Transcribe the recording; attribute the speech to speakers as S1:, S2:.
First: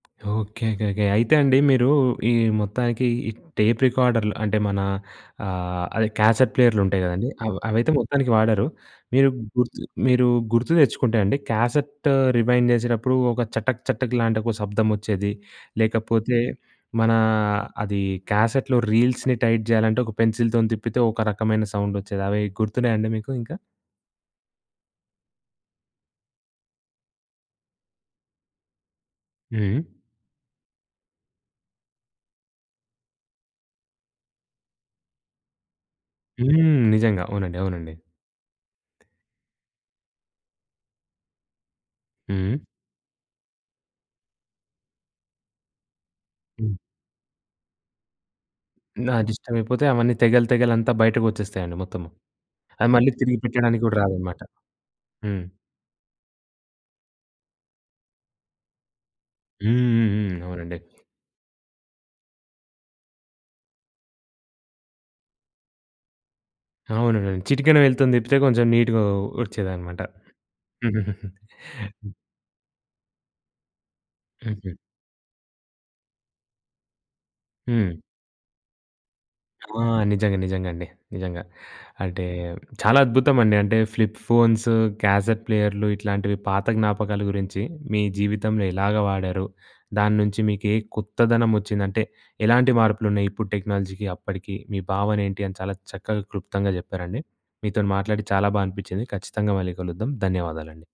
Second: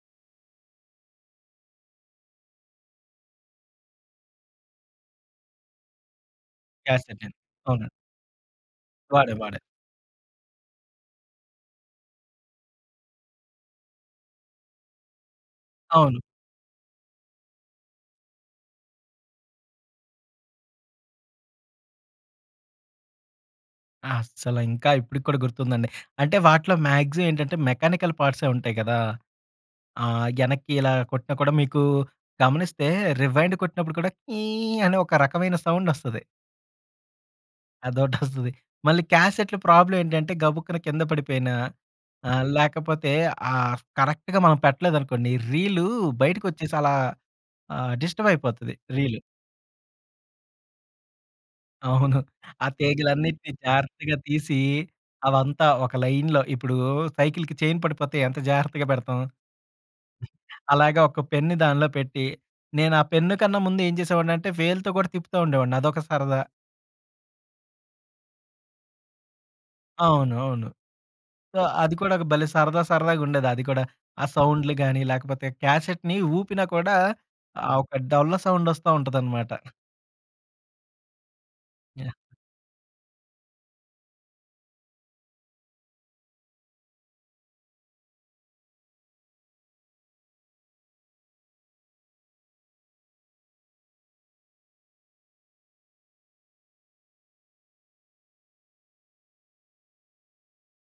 S1: Okay. Okay. Okay. అయితే అండి మీరు ఈ మొత్తానికి ఈ టేప్ రికార్డర్లు అంటే మన ఆహ్, అదే క్యాసెట్ ప్లేయర్లుంటాయి
S2: క్యాసెట్
S1: కదండీ!
S2: అండి.
S1: అవ్
S2: అవునండి.
S1: అవైతే మొత్తానికి వాడరు. మీరు
S2: వాడా వాడా.
S1: గుర్తు మీరు గుర్తు తెచ్చుకుంటే అండి క్యాసెట్ రివైండ్ చేసేటప్పుడు ఒక చటక్ చటక్ లాంటి ఒక శబ్దం వచ్చేది.
S2: అవును.
S1: లేకపోతే మనా అదీ క్యాసెట్లో రీల్స్‌ని టైట్ చేయాలంటే ఒక పెన్సిల్‌తోని తిప్పితే ఒక రకమైన సౌండ్ వచ్చేది అవి గుర్తున్నాయా అండి మీకు ఇంకా?
S2: అస్సల ఇంకా ఇప్పటికి కూడా గుర్తుందండి. అంటే వాటిలో మ్యాక్సిమమ్ ఏంటంటే మెకానికల్ పార్ట్సె ఉంటాయి కదా.
S1: హ్మ్.
S2: ఆ యనక్కి ఇలా కొట్టిన కూడా మీకు గమనిస్తే రివైండ్ కొట్టినప్పుడు కూడా కీ అనే ఒక రకమైన సౌండ్ వస్తది.
S1: హ్మ్. నిజంగా, అవునండి, అవునండి.
S2: అదొటొస్తది. మళ్ళీ క్యాసెట్‌లో ప్రాబ్లమ్ ఏంటంటే, గబుక్కున కింద పడిపోయిన ఆహ్,
S1: హ్మ్.
S2: లేకపోతే ఆ కరెక్ట్‌గా మనం పెట్టలేదనుకోండి రీలు బయటికొచ్చేసి
S1: హ్మ్.
S2: అలా ఆహ్, డిస్టర్బ్‌యిపోతది
S1: నా
S2: రీల్.
S1: దిష్టం అయిపోతే అవన్నీ తెగల్ తెగల్ అంతా బయటకు వచ్చేస్తాయండి మొత్తము.
S2: అవును. ఆ
S1: అది మళ్ళీ తిరిగి
S2: తీగలన్నిటిని
S1: పెట్టడానికి కూడా
S2: జాగ్రత్తగా
S1: రాదన్నమాట.
S2: తీసి
S1: హ్మ్.
S2: అవంతా ఒక లైన్‌లో ఇప్పుడు సైకిల్‌కి చైన్ పడిపోతే ఎంత జాగ్రత్తగా పెడతాం.
S1: హ్మ్. హ్మ్. హ్మ్. అవునండి.
S2: అలాగ ఒక పెన్‌ని దాంన్లో పెట్టి, నేను ఆ పెన్నుకన్నా ముందు ఏం చేసేవాడిని అంటే వేలుతో కూడా తిప్పుతా ఉండేవాడిని. అదొక సరదా.
S1: అవునండి. చిటికెన వే‌లుతొని తిప్పితే కొంచెం నీట్‌గా వచ్చేదన్నమాట.
S2: అవును. అవును. సో, అది కూడా భలే సరదా సరదాగా ఉండేది అది కూడా ఆ
S1: హుహు.
S2: సౌండ్‌లు గాని, లేకపోతే క్యాసెట్‌ని ఊపినా కూడా, ఆ
S1: హ్మ్.
S2: ఒక డొల్ల సౌండ్ వస్తా ఉంటదన్నమాట.
S1: ఆ! నిజంగా నిజంగా అండి. నిజంగా.
S2: యాహ్!
S1: అంటే చాలా అద్భుతమండి అంటే ఫ్లిప్ ఫోన్సు, క్యాసెట్ ప్లేయర్లు ఇట్లాంటివి పాత జ్ఞాపకాల గురించి మీ జీవితంలో ఎలాగా వాడారు? దాన్నుంచి మీకేం కొత్తదనం వచ్చిందంటే, ఎలాంటి మార్పులు ఉన్నయి, ఇప్పుడు టెక్నాలజీకి అప్పటికి మీ భావన ఏంటి, అని చాలా చక్కగా క్లుప్తంగా చెప్పారండి. మీతోని మాట్లాడి చాలా బాగా అనిపించింది ఖచ్చితంగా మళ్ళీ కలుద్దాం. ధన్యవాదాలండి.